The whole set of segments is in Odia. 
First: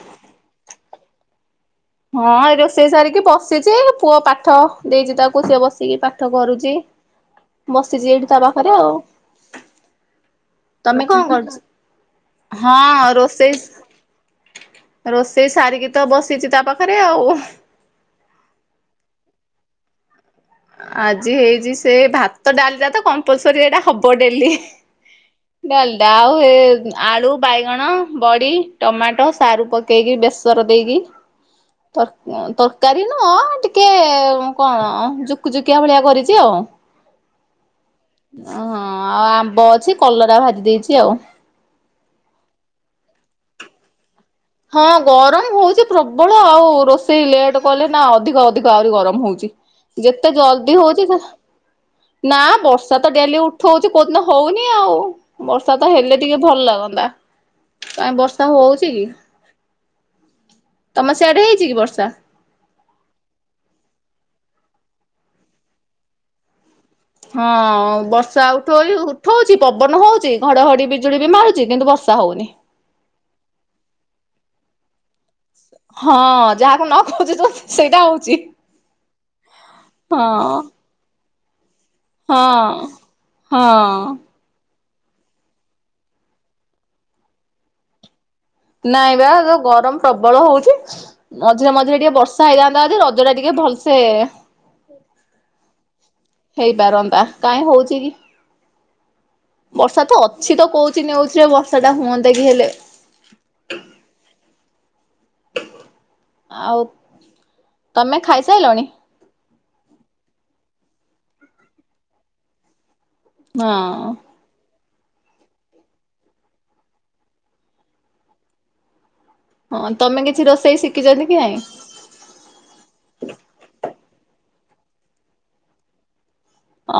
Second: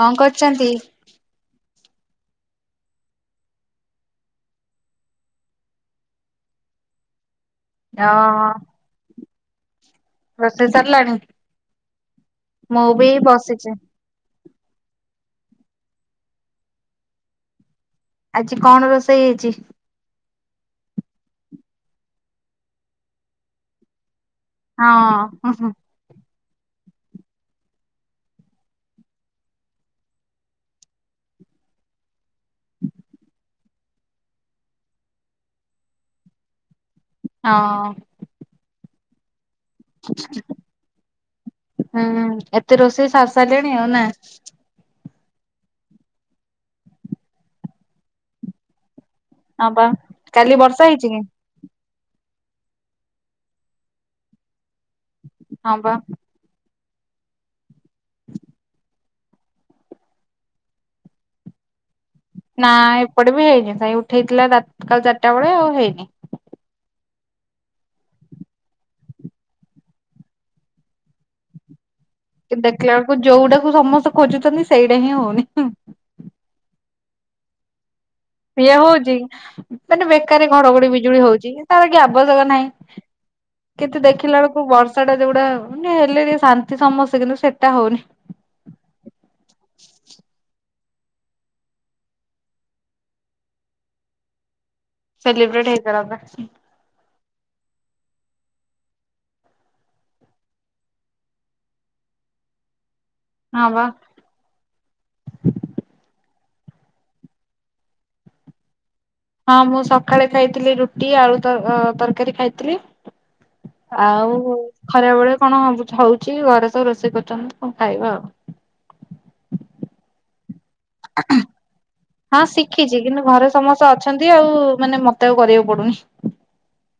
କଣ କରୁଛନ୍ତି। ହଁ ଏ ରୋଷେଇ ସାରିକି ବସିଛି ପୁଅ ପାଠ ଦେଇଛି ତାକୁ ସିଏ ବସିକି ପାଠ କରୁଛି। ଅ ବସିଛି ଏଇଠି ତା ପାଖରେ ଆଉ। ରୋଷେଇ ତମେ ସରିଲାଣି? କଣ କରଛ ମୁଁ ବି ହଁ ରୋଷେଇ ବସିଛି। ରୋଷେଇ ସାରିକି ତ ବସିଛି ତା ପାଖରେ ଆଉ ଆଜି କଣ ରୋଷେଇ ହେଇଛି। ଆଜି ହେଇଛି ସେ ଭାତ ଡାଲିଟା ତା କମ୍ପଲସରୀ ସେଟା ହବ ଡେଲି ହଁ ହଁ ଡାଲଡା ଆଉ। ଆଳୁ ବାଇଗଣ ବଡି ଟମାଟୋ ସାରୁ ପକେଇକି ବେସର ଦେଇକି ତରକାରୀ ନୁହଁ ଟିକେ କଣ ଯୁକ୍। ଯୁ କୁ ଯୁକୁଆ କିିଆ ଭଳିଆ କରିଛି ଆଉ। ହଁ। ହଁ ଆ ବ ଅଛି କଲରା ଭାଜି ଦେଇଛି ଆଉ ହୁଁ ଏତେ ରୋଷେଇ ସାରି ସାରିସାଲେଣି ଆଉ ନାଁ? ହଁ ଗରମ ହଉଛି ପ୍ରବଳ ଆଉ ରୋଷେଇ ଲେଟ୍ କଲେ ନା ଅଧିକ ଅଧିକ ଆହୁରି ଗରମ। ହଉଛି ହଁ ବା ଯେତେ କାଲି ଜଲଦି ବର୍ଷା ହଉଛି ହେଇଛି ସେ କି? ନା ବର୍ଷା ତ ଡେଲି ଉଠଉଛି କୋଉଦିନ ହଉନି ଆଉ। ହଁ ବର୍ଷା ବା ତ ହେଲେ ଟିକେ ଭଲ ଲାଗନ୍ତା ବା ତାଇ ବର୍ଷା ହଉଛି କି ତମ ସେଆଡେ ହେଇଛି କି ବର୍ଷା। ନା ଏପଟେ ବି ହେଇନି ଭାଇ ଉଠେଇଥିଲା ରା କାଲି ଚାରିଟା ବେଳେ ଆଉ ହେଇନି। ହଁ ବର୍ଷା ଉଠଉ ଉଠଉଛି ପବନ ହଉଛି ଘଡଘଡି ବିଜୁଳି ବି ମାରୁଛି କିନ୍ତୁ ବର୍ଷା ହଉନି। କି ଦେଖିଲା ବେଳକୁ ଯୋଉଟାକୁ ସମସ୍ତେ ଖୋଜୁଛନ୍ତି। ସାଇଟା ହିଁ ହଉନି । ହଁ ଯାହାକୁ ନ ଖୋଜୁଛ ସେଇଟା ହଉ- ଇଏ ହଉଚି ମାନେ ବେକାର ହଁ ଘଡ଼ଘଡ଼ି ବିଜୁଳି ହଉଚି। କି- ତାର କି ଆବଶ୍ୟକ ହଁ। ନାହିଁ କିନ୍ତୁ ହଁ। ଦେଖିଲା ବେଳକୁ ବର୍ଷ୍ ବର୍ଷା ଟା ଯୋଗୁଡା ମାନେ ହେଲେ ଟିକେ ଶାନ୍ତି ସମସ୍ତେ କିନ୍ତୁ ସେଇଟା ହଉନି। ନାଇଁ ବା ଏ ଗରମ ପ୍ରବଳ ହଉଚି। ମଝିରେ ମଝିରେ ଟିକେ ବର୍ଷା ହେଇଯାନ୍ତା ଯଦି ରଜ ଟା ଟିକେ ଭଲ ସେ- ସେଲିବ୍ରେଟ୍ ହେଇପାରନ୍ତା। କାଇଁ ହଉଚି କି? ବର୍ଷା ତ ଅଛି ତ କହୁଚି ନ୍ୟୁଜ୍ ରେ ବର୍ଷା ଟା ହୁଅନ୍ତା କି ହେଲେ। ହଁ ବା। ଆଉ ତମେ ଖାଇ ସାଇଲଣି। ହଁ ମୁଁ ସକାଳେ ଖାଇଥିଲି ରୁଟି ଆଳୁ ତ ତରକାରୀ ଖାଇଥିଲି। ହଁ। ଆଉ ଖରା ବେଳେ କଣ ହଉଛି ଘରେ ତ ରୋଷେଇ କରୁଛନ୍ତି କଣ ଖାଇବା ଆଉ । ହଁ ତମେ କି କି ରୋସ ହଁ ଶିଖିଛି କିନ୍ତୁ ଘରେ ସମସ୍ତେ ଅ ଅଛନ୍ତି ଆଉ ମାନେ ମତେ ଆଉ କରିବାକୁ ପଡୁ଼ନି।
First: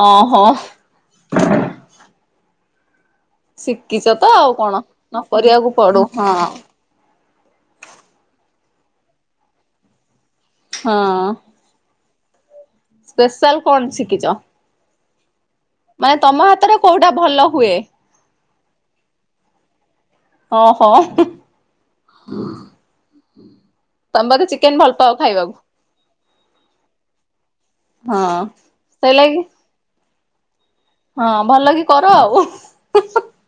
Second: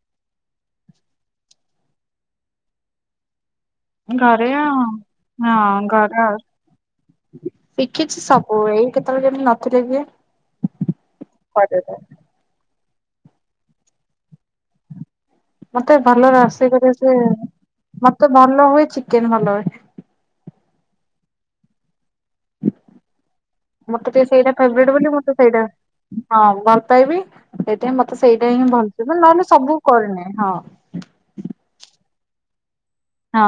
ଓହୋ। ଶିଖିଛ ତ ଆଉ କଣ ନ ହଁ କରିବାକୁ ପଡୁ଼ ଘରେ ହଁ। ଆଉ ଓ ଏଇ କେତେବେଳେ କେମିତି ନଥିଲେ କିଏ- ହଁ। କରିଦେଇଥାଏ। ସ୍ପେସାଲ୍ କଣ ଶିଖିଚ। ମତେ ଭଲ ରଷେଇ କରେ କୋଉଟା ଆସେ ଭଲ ହୁଏ? ମତେ ଭଲ ଭଲ ହୁଏ ଚିକେନ୍ ଭଲ ହୁଏ। ଓ ହଁ । ମତେ ଟିକେ ତମେ ବୋଧେ ସେଇଟା ଚିକେନ ଭଲ ଫେଭେରେଟ୍ ପାଅ ବୋଲି ମତେ ଖାଇବାକୁ। ସେଇଟା ହଁ ଭଲ ପାଏବି ସେଇଥିପାଇଁ ମତେ ହଁ ସେଇଟା ହିଁ ଭଲ ସେ ସେଇ ଲାଗି ନହେଲେ ସବୁ କରେନି । ହଁ। ହଉ । ହଁ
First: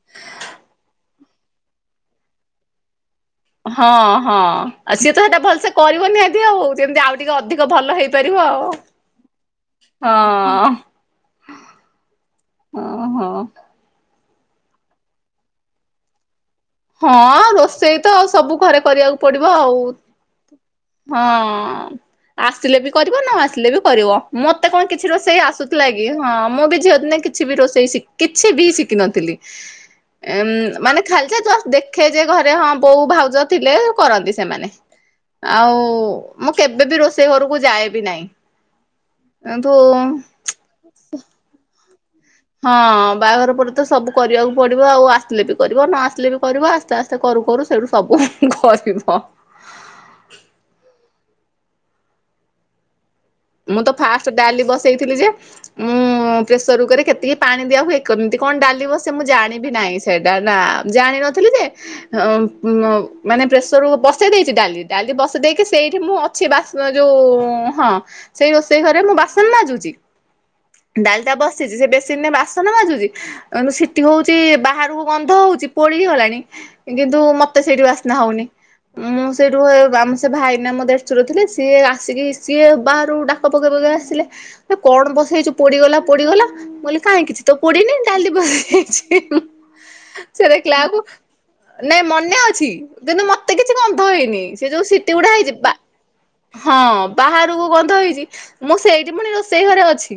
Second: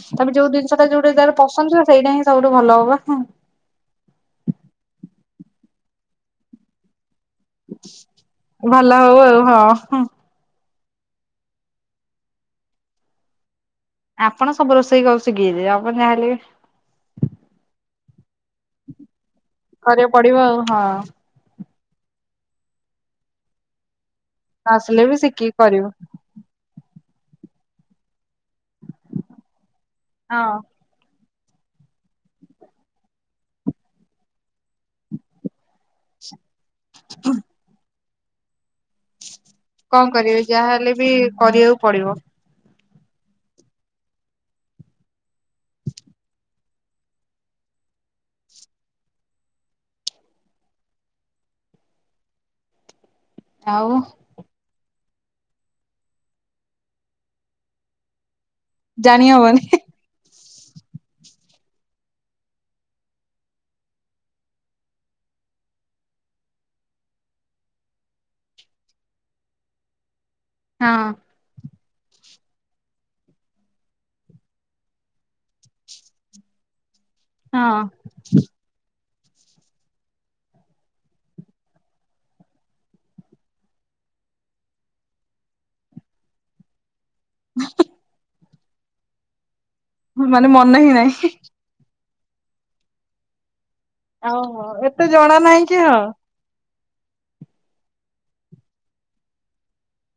ତମେ ଯୋଉ ଜିନିଷ ଟା ଯୋଉଟା ଯାର- ପସନ୍ଦ ଥିବ ସେଇଟା ହିଁ ସବୁଠୁ ଭଲ ହବ। ହଁ ହଁ ଆଉ ସିଏ ତ ସେଟା ଭଲସେ କରିବ ନିହାତି ଆଉ ଟିକେ ଅଧିକ ଭଲ ହେଇପାରିବ ଆଉ ଭଲ ହଉ ଆଉ ହଁ ହଁ। ଓ ହୋ। ଆପଣ ସବୁ ରୋଷେଇ କରି ଶିଖି ଯାଇଛନ୍ତି ଆପଣ ଯାହା ହେଲେ ବି ହଁ ରୋଷେଇ ତ ଆଉ ସବୁ ଘରେ କରିବାକୁ। ପଡିବ ଆଉ କରିବାକୁ ପଡିବ ଆଉ ହଁ [inaudible] ନ ହଁ। ଆସିଲେ ବି କରିବ ନ ଆସିଲେ ବି କରିବ। ମତେ କଣ ଆସିଲେ କିଛି ବି ରୋଷେଇ ଶିଖିକି ଆସୁଥିଲା କରିବୁ। କି, ହଁ ମୁଁ ବି ଝିଅ ଦିନେ କିଛି ବି ରଷେଇ ସି କିଛି ବି ସି କିନଥିଲି ହଁ ମାନେ ଖାଲି ଯା ଦେଖେ ଯେ ଘରେ ହଁ ବୋଉ ଭାଉଜ ଥିଲେ କରନ୍ତି। ସେମାନେ ଆଉ ମୁଁ କେବେ ବିି ରୋଷେଇ ଘରକୁ ଯାଏବି ନାହିଁ। କିନ୍ତୁ କଣ କରିବି। ଯାହାହଲେ ବି କରିବାକୁ ପଡିବ। ହଁ ବାହାଘର ପରେ ତ ସବୁ କରିବାକୁ ପଡିବ ଆଉ। ଆସିଲେ ବି କରିବ ନ ଆସିଲେ ବି କରିବ। ଆସ୍ତେ ଆସ୍ତେ କରୁ କରୁ ସେଇଠୁ ସବୁ କରିବ। ମୁଁ ଆଉ ତ ଫାଷ୍ଟ ଡାଲି ବସେଇଇି। ଥିଲି ଯେ ମୁଁ ପ୍ରେସର କୁକର ରେ କେତିକି ପାଣି ଦିଆ ହୁଏ। କେମିତ୍ କଣ ଡାଲି ବସେ ମୁଁ ଜାଣି ହବନି। ଜାଣିବି ନାହିଁ ସେଇଟା। ନା ଜାଣିନଥିଲି ଯେ ଅ ମାନେ ପ୍ରେସରରୁ ବସେଇ ଦେଇଛି ଡାଲି। ଡାଲି ବସେଇ ଦେଇକି ସେଇଠି ମୁଁ ଅଛି। ବାସ୍ ଯୋଉ ହଁ। ସେଇ ରୋଷେଇ ଘରେ ମୁଁ ବାସନ ମାଜୁଚି। ହଁ। ଡାଲିଟା ବସିଛି ସେ ବେସ୍ ସିନେ ବାସନ ମାଜୁଛି। ସିଟି ହଉଛି ବାହାରକୁ ଗନ୍ଧ ହଉଚି ପୋଡିଗଲାଣି। କିନ୍ତୁ ମତେ ହଁ ସେଇଠି ବାସ୍ନା ହଉନି। ମୁଁ ସେଇଠୁ ଆ ଆମ ସେ ଭାଇନା ମୋ ଦେଢଶୂର ଥିଲେ। ସିଏ ଆସିକି ସିଏ ବା ଠୁ ଡାକ ପକେଇ ପକେଇ ଆସିଲେ। କଣ ବସେଇଚୁ ପୋଡିଗଲା ପୋଡିଗଲା ମୁଁକହିଲି କାହିଁକି କିଛି ତ ପୋଡିିନି ଡାଲି ବସ୍ ଠିକ୍ଛି। ମାନେ ମନେ ହିଁ ନାହିଁ। ନେ ଅଛି କିନ୍ତୁ ମତେ କି ଓହୋ ଏତେ ଜଣା ନାହିଁ ବା କି ହଁ। ହଁ ବାହାରକୁ ଗନ୍ ନ୍ଧ ହେଇଚି। ମୁଁ ସେଇଠି ପୁଣି ରୋଷେଇ ଘରେ ଅଛି।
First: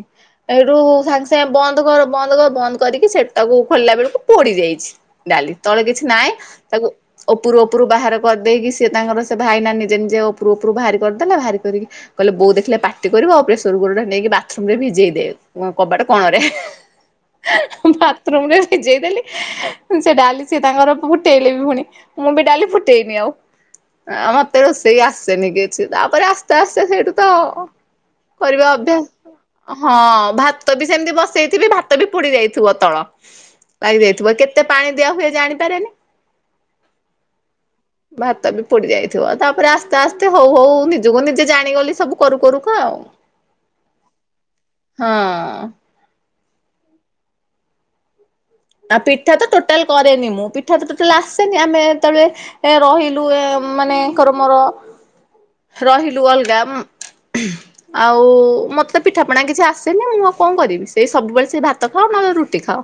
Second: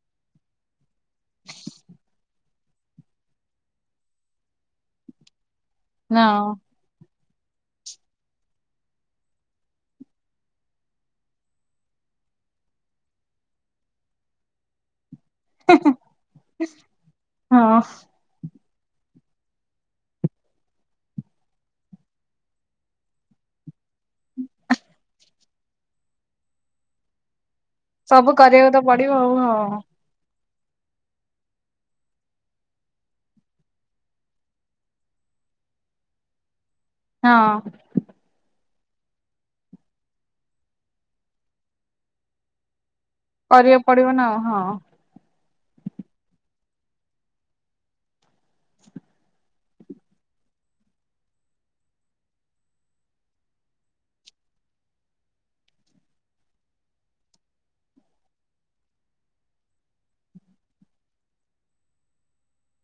ଏଇଠୁ ସାଙ୍ଗେ ସାଙ୍ଗେ ବନ୍ଦ କର ବନ୍ଦ କର ବନ୍ଦ କରିକି ସେଟାକୁ ଖୋଲିଲା ବେଳକୁ ପୋଡି ଯାଇଛି ଡାଲି। ତଳେ କିଛି ନାହିଁ। ହଁ ତାକୁ ଓପୁରୁ ଓପୁରୁ ବାହାର କରିଦେଇକି। ସିଏ ତାଙ୍କର ସେ ଭାଇନା ନିଜେ ନିଜେ ଓପୁରୁ ଓପୁରୁ ବାହାରି କରିଦେଲା। ବାହାରି କରିକି କହିଲେ ବୋଉ ଦେଖି ଥିଲେ ପାଟି କରିବ। ଆଉ ପ୍ରେସର କୁକରଟା ନେଇକି ବାଥରୁମରେ ଭିଜେଇ ଦେଇଆ। କବାଟ କଣରେ ହଁ [unintelligible] ବାଥରୁମରେ। ଭିଜେଇ ଦେଲି। ସେ ଡାଲି ସି ତାଙ୍କର ଫୁଟେଇଲେ ବି ଫୁଣି ମୁଁ ବି ଡାଲି ଫୁଟେଇନି ଆଉ। ମତେ ରୋଷେଇ ଆସେନି କିଛି ତାପରେ ଆସ୍ତେ ଆସ୍ତେ ସେଇଠୁ ତ ସବୁ [inaudible] କରିବା କରିବାକୁ ତ ଅଭ୍ୟାସ ପଡିବ ଆଉ ହଁ ଭାତ୍ ଭାତ ବି ସେମିତି ବସେଇଥିବି ଭାତ ବି ପୋଡି ଯାଇଥିବ। ତଳ ଲାଗିଯାଇଥିବ କେତେ ପାଣି ଦିଆ ହୁଏ ଜାଣିପାରେନି। ହଁ। ଭାତ ବି ପୋଡି ଯାଇଥିବ ତାପରେ ଆସ୍ତେ ଆସ୍ତେ ହଉ ହଉ ନିଜକୁ ନିଜେ ଜାଣିଗଲି ସବୁ କରୁ କରୁ କା ଆଉ, କରିବାକୁ ପଡିବ ନା ଆଉ ହଁ। ହଁ ଆଉ ପିଠା ତ ଟୋଟାଲ କରେନି ମୁଁ ପିଠା ତ ଟୋଟାଲ ଆସେନି ଆମେ ଯେତେବେଳେ ରହିଲୁ ଏ ମାନେ ଆଙ୍କର ମୋର ରହିଲୁ ଅଲଗା ଆଉ ମତେ ପିଠାପଣା କିଛି ଆସେନି ମୁଁ ଆଉ କଣ କରିବି ସେଇ ସବୁବେଳେ ସେ ଭାତ ଖାଉ ନହେଲେ ରୁଟି ଖାଉ।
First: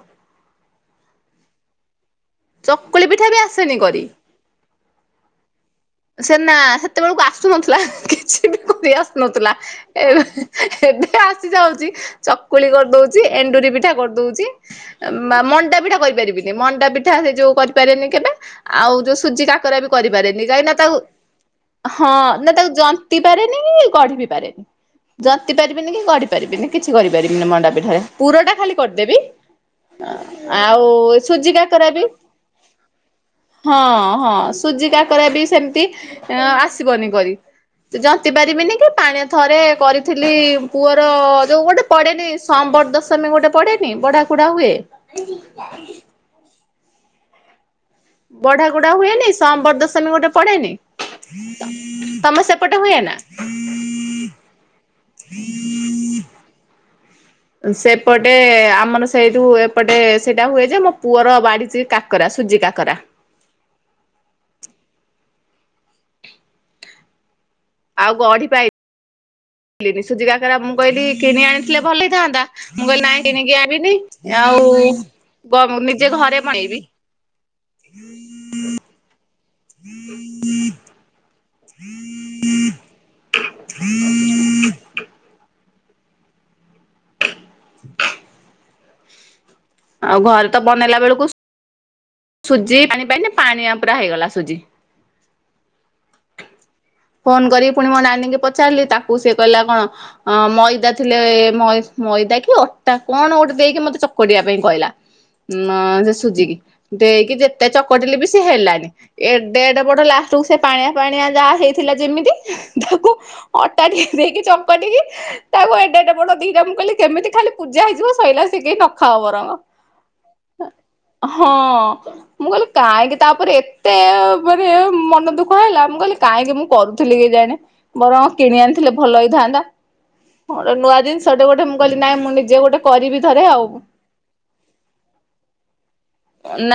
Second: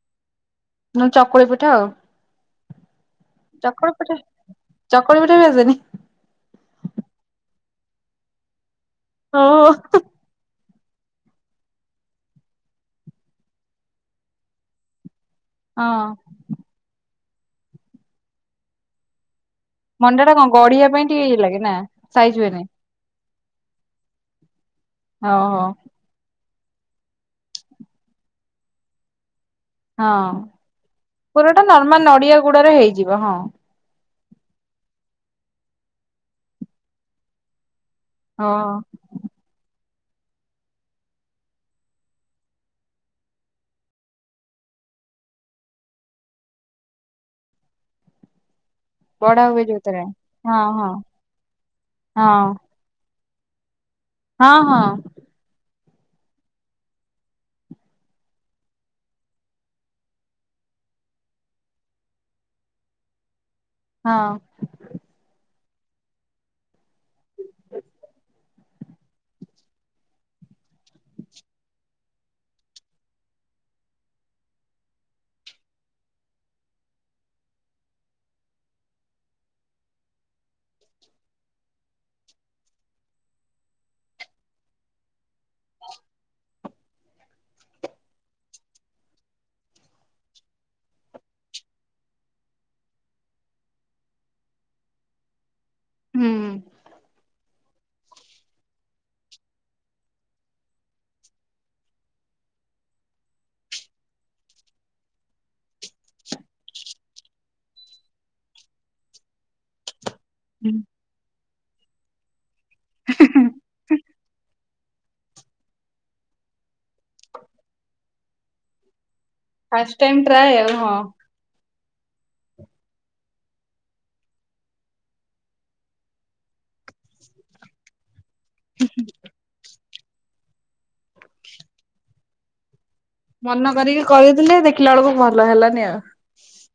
ନହଲେ ଚକୁଳି ପିଠା ଆଉ ଚକୁଳି ପିଠା ବି ଆସେନି ଚକୁଳି କରି ପିଠା ଚକୁଳି ପିଠା ବି ଆସେନି। ସେ ନା ସେତେବେଳକୁ ଆସୁନଥି ଲା କିଛି ବି କରି ଆସୁନଥିଲା ହଁ। ଏବେ। ଏବେ ଆସି ଯାଉଛି ଚକୁଳି କରିଦଉଛି ଏଣ୍ଡୁରି ପିଠା କରିଦଉଛି। ମଣ୍ଡା ପିଠା ହଁ କରିପାରିବିନି ମଣ୍ଡାପିଠା ସେ ଯୋଉ କରିପାରେନି କେବେ ଆଉ ଯୋଉ ସୁଜି କାକ୍ ରା ବି ମଣ୍ଡା ଟା କରିପାରେନି କଣ କାହିଁ ନା ଗଢିବା ତାକୁ ପାଇଁ ଟିକେ ଇଏ ଲାଗେ ନା ହଁ ସାଇଜ ନା ହୁଏନି ତାକୁ ଯନ୍ତ୍ ଜନ୍ତି ପାରେନି କି ଗଢି ବି ପାରେନି ଟି ହଉ ଜନ୍ତି ହଉ। ପାରିବିନି କି ଗଢ଼ି ପାରିବିନି କିଛି କରିପାରିବିନି ମଣ୍ଡା ପିଠାରେ ପୁର ଟା ଖାଲି କରିଦେବି। ଆ ହଁ ଆଉ ସୁଜି ପୁରଟା ବି ନଡିଆ ଗୁଡରେ ହେଇଯିବ ହଁ। ହଁ ହଁ ସୁଜି କାକରା ବି ସେମିତି ଆସିବନି କରି ଜନ୍ତି ପାରିବିନି ହଁ। କି ପାଣିଆ ଥରେ କରି ଥିଲି ପୁଅର ଯୋଉ ଗୋଟେ ପଡେନି ସମ୍ବର ଦଶମୀ ଗୋଟେ ପଡେନି ବଢା କୁଢା ହୁଏ। ବଢ଼ା ଗୋଡା ହୁଏନି ବଢା ହୁଏ ସମ୍ବର ଯୋଉଥିରେ ଦଶମୀ ଗୋଟେ ହଁ ପଡେନି ହଁ ହଁ ତମ ସେପଟେ ହୁଏ ନାଁ? [unintelligible] ହଁ ହଁ। [unintelligible] ସେପଟେ ଆମର ସେଇଠୁ ଏପଟେ ସେଇଟା ହୁଏ ଯେ ମୋ ପୁଅର ବାଢ଼ିଛି କାକରା ସୁଜି କାକରା ହଁ। ଆଉ ଗଢି ପାଇ ଲିନି ସୁଜି କାକରା ମୁଁ କହିଲି କିଣି ଆଣିଥିଲେ ଭଲ ହେଇଥାନ୍ତା ମୁଁ କହିଲି ନାହିଁ କିଣିକି ଆଣିବିନି ଆଉ ନିଜେ ଘରେ ବନେଇବି। ଆଉ ଘରେ ତ ବନେଇଲା ବେଳକୁ । ସୁଜି ପାଣି ପାଇନି ପାଣିଆ ପୁରା ହେଇଗଲା ସୁଜି । ହୁଁ। ଫୋନ କରି । ପୁଣି ମୋ ନାନୀଙ୍କି ପଚାରିଲି ତାକୁ ସିଏ କହିଲା କଣ ମଇଦା ଥିଲେ ମଇଦା କି ଅଟା କଣ ଗୋଟେ ଦେଇକି ମତେ ଚକଟିବା ପାଇଁ କହିଲା ଉମ୍ ସେ ସୁଝିକି । ଦେଇକି ଯେତେ ଚକଟିଲେ ବି ସେ ହେଲନି ଏଡେ ଏଡେ ବଡ ଲାଷ୍ଟ୍ । କୁ ସେ ପାଣିଆ ପାଣିଆ ଯା। ହେଇଥିଲା ଯେମିତି । ତାକୁ ଅଟା ଟି ଦେଇକି ଚକଟିକି ତାକୁ ଏଡେ ଏଡ଼େ ବଡ ଦିଟା ମୁଁ କିଇଲି କେମିତି ଖାଲି ପୂଜା ହେଇଯିବ ସେ କେଇ ନଖାଉ ବ ଫାଷ୍ଟ ଟାଇମ ଟ୍ରଏ ଆଉ ହଁ। ମୁଁ କହିଲି କାହିଁକି ତାପରେ ଏତେ ମାନେ ମନ ଦୁଃଖ ହେଲା ମୁଁ କହିଲି କାହିଁକି ମୁଁ କରୁଥିଲି କି ଜାଣି ବରଂ କିଣି ଆଣିଥିଲେ ଭଲ ହେଇଥାନ୍ତା ହଯେ ନୂଆ ଜିନିଷ ଗଟେ ଗୋଟେ ମୁଁ କହଲି ନହିଁ ମୁଁ ନିଜେ ଗୋଟେ କରିବି ଥରେ ମନ ଆଉ। କରିକି କରିଥିଲେ ଦେଖିଲା ବେଳକୁ ଭଲ ହେଲାନି ଆଉ।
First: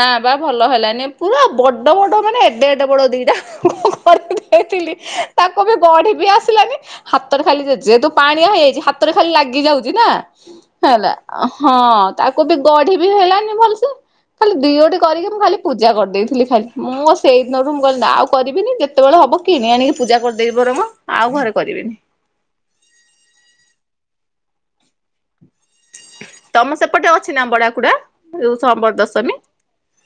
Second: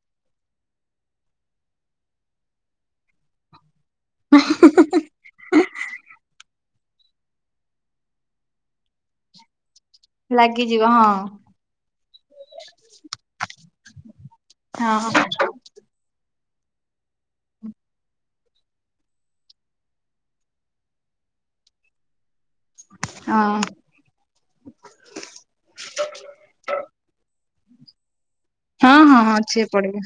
ନା ବା ଭଲ ହେଲାନି ପୁରା ବଡ଼ ବଡ଼ ମାନେ ଏଡେ ଏଡେ ବଡ଼ ଦିଇଟା । କରିକି ଦେଇଥିଲି ତାକୁ । ଗଢି ବି ଆସିଲାନି ହାତରେ ଖାଲି ଯେହେତୁ ପାଣିଆ ହେଇଯାଇଛି ହାତରେ ଖାଲି ଲାଗି ଯାଉଛି । ଲାଗିଯିବ ନା ହଁ ହେଲା ହଁ ତାକୁ ବି ଗଢି ବି ହେଲାନି ଭଲସେ । ଖାଲି ଦିଓ। ହଁ ଟି କରିକି ମୁଁ ଖାଲି ପୂଜା କରିଦେଇଥିଲି । ଖାଲି ମୁଁ ଆଉ ସେଇ ଦିନରୁ ମୁଁ କହିଲି ନା ଆଉ କରିବିନି ଯେତେବେଳେ ହବ କିଣି ଆଣିକି ପୂଜା କରିଦେବିି ବରଂ ଆଉ ଘରେ କରିବିନି । ହଁ । ତମ ସେପଟେ ଅଛି ନା ବଡା । କୁଡ଼ା । ହଁ ହଁ ହଁ ଅଛି ଏପଟେ ବି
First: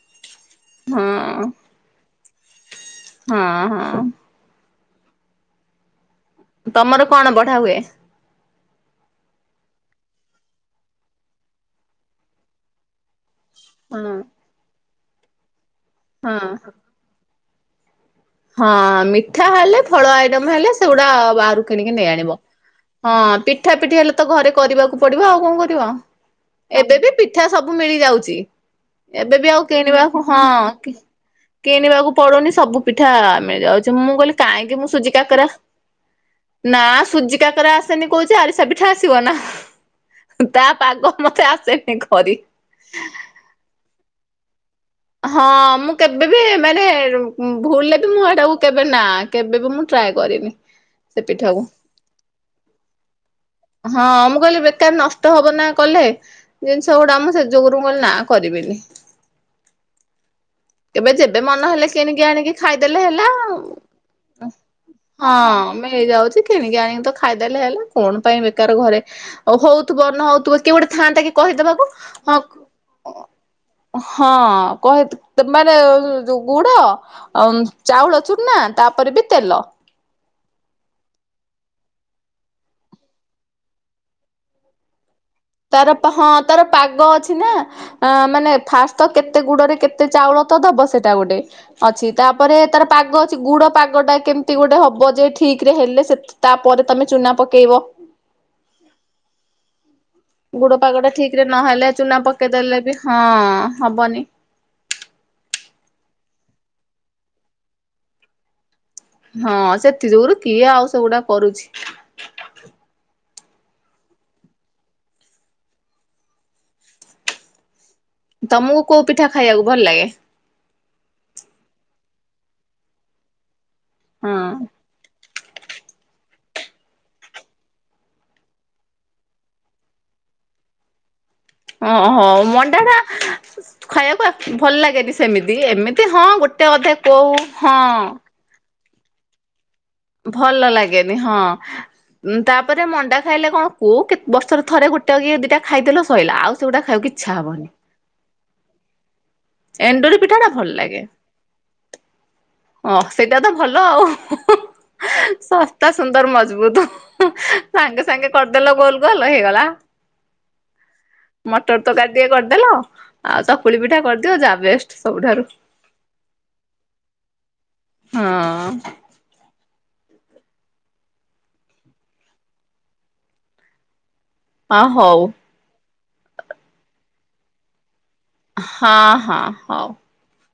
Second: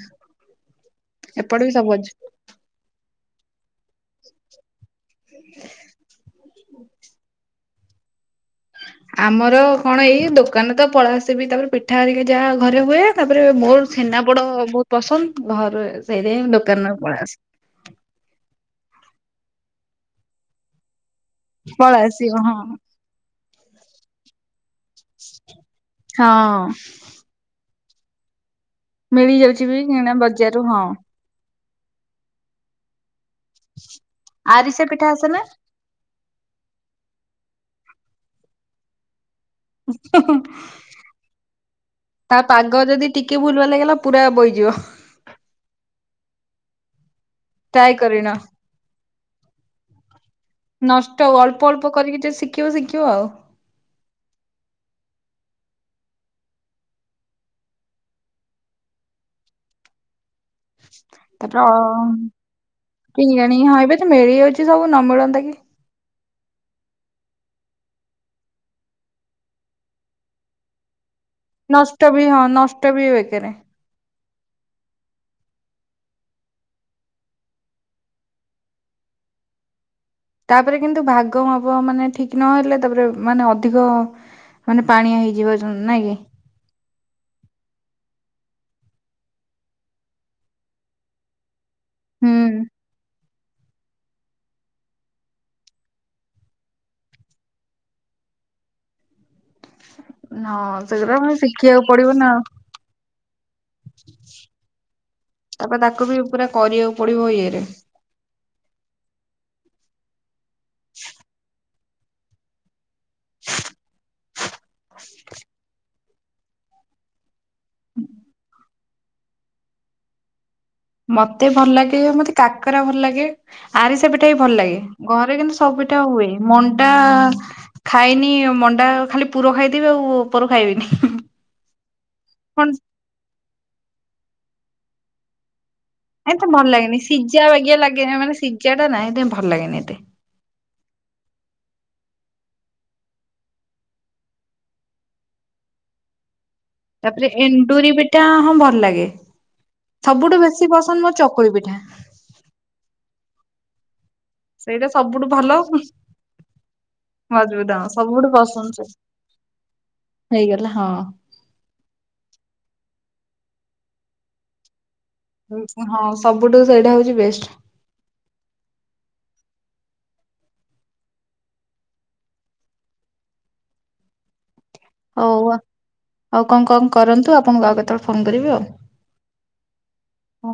ହଁ ଏପଟେ ବି ସବୁ ଅଛି । ହଁ ହଁ । [unintelligible] ତମର କଣ ବଢା ହୁଏ । ଆମର କଣ ଏଇ ଦୋକାନରେ ତ ପଳା ଆସେବି ତାପରେ ପିଠା ହରିକି ଯାହା ଘରେ ହୁଏ। ତାପରେ ମୋର ହଁ ଚେନାପୋଡ ବହୁତ । ପସନ୍ଦ ଘରେ । ହଁ ସେଇଥି ପାଇଁ ଦୋକାନରୁ ପଲେଇ ଆସେ । ହଁ ମିଠା ହେଲେ ଫଳ ଆଇଟମ ହେଲେ ସେଗୁଡା । ବାହାରୁ କିଣିକି ପଳେଇ ନେଇ ଆସିବ ଆଣିବ ହଁ ହଁ ପିଠା ପିଠି ହେଲେ । ଘରେ କରିବାକୁ ପଡିବ ଆଉ କଣ କରିବା ହଁ ଏବେ ବି ପିଠା ସବୁ ସବୁ ମିଳି ଯାଉଛି। ଏବେ ବି ଆଉ ମିଳିଯାଉଛି କିଣା କିଣିବାକୁ ବଜାରରୁ ହଁ କିଣିବାକୁ ପଡୁନି ସବୁ ପିଠା ମିଳି ଯାଉଛି ମୁଁ କହିଲି କାହିଁକି ଆରିସା ମୁଁ ପିଠା ସୁଜି ଆସେ ନା କାକରା ନା ସୁଜି କାକରା ଆସେନି କହୁଚି ଆରିସା ପିଠା ଆସିବ ନା ହୁଁ ହୁଁ ତା ପାଗ ମତେ ଆସେନି କରି। ତା ପାଗ ଯଦି ଟିକେ ଭୁଲ ଭାଲ ହେଇଗଲା ପୁରା ବହି ଯିବ । ହଁ ମୁଁ କେବେ ବି ମାନେ ଟ୍ରାଏ ଭୁଲରେ ବି ମୁଁ କରିନ। ଏଟାକୁ କେବେ ନା କେବେ ବି ମୁଁ ଟ୍ରାଏ କରିନି ନଷ୍ଟ ସେ ଅଳ୍ପ ପିଠାକୁ ଅଳ୍ପ କରିକି ଯ ଶିଖିବ ଶିଖିବ ଆଉ ହଁ ମୁଁ କହିଲି ବେକାର ନଷ୍ଟ ହବ ନା କଲେ ଜିନିଷ ଗୋଟା ଆମ ସେ ଯୁଗରୁ କହ ନା କରିବିନି । କେବେ ଯେବେ ତାପରେ ମନ ହେଲେ କିଣିକି ଆଣିକି ଖାଇଦେଲେ ହେଲା ଆଉ କିଣିଆଣି ହଁ ଏବେ ତ ମିଳିଯାଉଛି ସବୁ ନ ହଁ ମିଳନ୍ତା କି ମିଳିଯାଉଛି । କିଣିକି ଆଣିକି ତ ଖାଇଦଲେ ହେଲା କଣ ପାଇଁ ବେକାର ଘରେ ଆଉ ହଉଥିବ ନ ହଉଥିବ କିଏ ଗୋଟେ ଥାନ୍ତା କି? ନଷ୍ଟ ବି ହଁ ନଷ୍ଟ ବି ବେକେରେ ହଁ କହେ ମାନେ ଯୋଉ ଗୁଡ ଆଉ ଚାଉଳ ଚୁନା ତାପରେ ବି ତେଲ ହଁ ତାପରେ କିନ୍ତୁ ଭାଗ ମାପ ମାନେ ଠିକ ନହଲେ ତାପରେ ମାନେ ଅଧିକ ମାନେ ପାଣିଆ ହେଇ ତାର ହଁ ତାର ପାଗ ଅଛି ନା ଅ ମାନେ ଫାଷ୍ଟ ତ କେତେ ଗୁଡରେ କେତେ ଚାଉଳ ତ ଦବ ସେଇଟା ଗୋଟେ ଅଛି ତାପରେ ତାର ପାଗ ଗୁଡ ପାଗ ଟା କେମିତି ଗୋଟେ ହବ ଯେ ଠିକ ରେ ହେଲେ ତାପରେ ତମେ ଚୁନା ପକେଇବ । ଗୁଡ ହଁ ପାଗଟା ସେଗୁରା ମାନେ ଠିକ ରେ ଶିଖିବାକୁ ନହେଲେ ପଡିବ ଚୁନା ନା ଆଉ ପକେଇଦେଲେ ବି ହଁ ହବନି । ତାପରେ ତାକୁ ବି ପୁରା କରିବାକୁ ପଡିବ ଇଏରେ ହଁ ସେଥି ଯୋଗୁଁ କିଏ ଆଉ ସେଗୁଡା କରୁଛି? [unintelligible] [unintelligible] ହୁଁ ତମକୁ କୋଉ ପିଠା ଖାଇବାକୁ ଭଲ ଲାଗେ? ମତେ ଭଲ ଲାଗେ ମତେ କାକରା ଭଲ ଲାଗେ । ଆରିସା ପିଠା ବି ହଁ ଭଲ ଲାଗେ ଘରେ କିନ୍ତୁ ସବୁଟା ହୁଏ ମଣ୍ଡା ଖାଇନି ମଣ୍ଡା ଖାଲି ପୁର ଖାଇଦେବି ଆଉ ଉପର ଖାଇବିନି । ଓହୋ ମଣ୍ଡା ଟା ଖାଇବାକୁ ଭଲ ଲାଗେନି ସେମିତି ଏମିତି ହଁ ଏତେ ଗୋଟେ ଭଲ ଅଧେ ଲାଗେନି କୋଉ ସିଝା ବାଗିଆ ଲାଗେ ହଁ ମାନେ ସିଝା ସେଟା ନାଇଁ ଭଲ ଲାଗନି ଏତେ । ଭଲ ଲାଗେନି ହଁ ତାପରେ ମଣ୍ଡା ଖାଇଲେ କଣ କୋଉ କେତେ ବର୍ଷର ଥରେ ଗୋଟେ କିଏ ଦିଟା ଖାଇଦେଲ ସଇଲା ଆଉ । ତାପରେ ଏଣ୍ଡୁରି ପିଠା ହଁ ଭଲ ଲାଗେ ଏଣ୍ଡୁରି ପିଠା ସବୁଠୁ ଟା ବେଶୀ ଭଲ ଲାଗେ ପସନ୍ଦ ମୋ ଚକୁଳି ପିଠା । ଅ ସେଇଟା ତ ଭଲ ଆଉ । ସେଇଟା ଶସ୍ତା ସୁନ୍ଦର ମଜବୁତ ମଜବୁତ ହଁ ସାଙ୍ଗେ ସବୁଠୁ ସାଙ୍ଗେ କରିଦେଲ ପସନ୍ଦ ସେ ଗୋଲ ଗୋଲ ହେଇଗଲା ହେଇଗଲା ହଁ। ମଟର ତରକାରୀ ଟିକେ କରିଦେଲ ଆଉ ଚକୁଳି ପିଠା କରିଦିଅ ଯା ବଷ୍ଟ ହଁ ସବୁଠୁ ସେଇଟା ହଉଛି ବେଷ୍ଟ। ହଁ ହ ହଉ। ଆଉ କଣ କଣ କରନ୍ତୁ ଆପଣଙ୍କ ଆ କଥା ହଁ ହଁ ହଉ। ଓ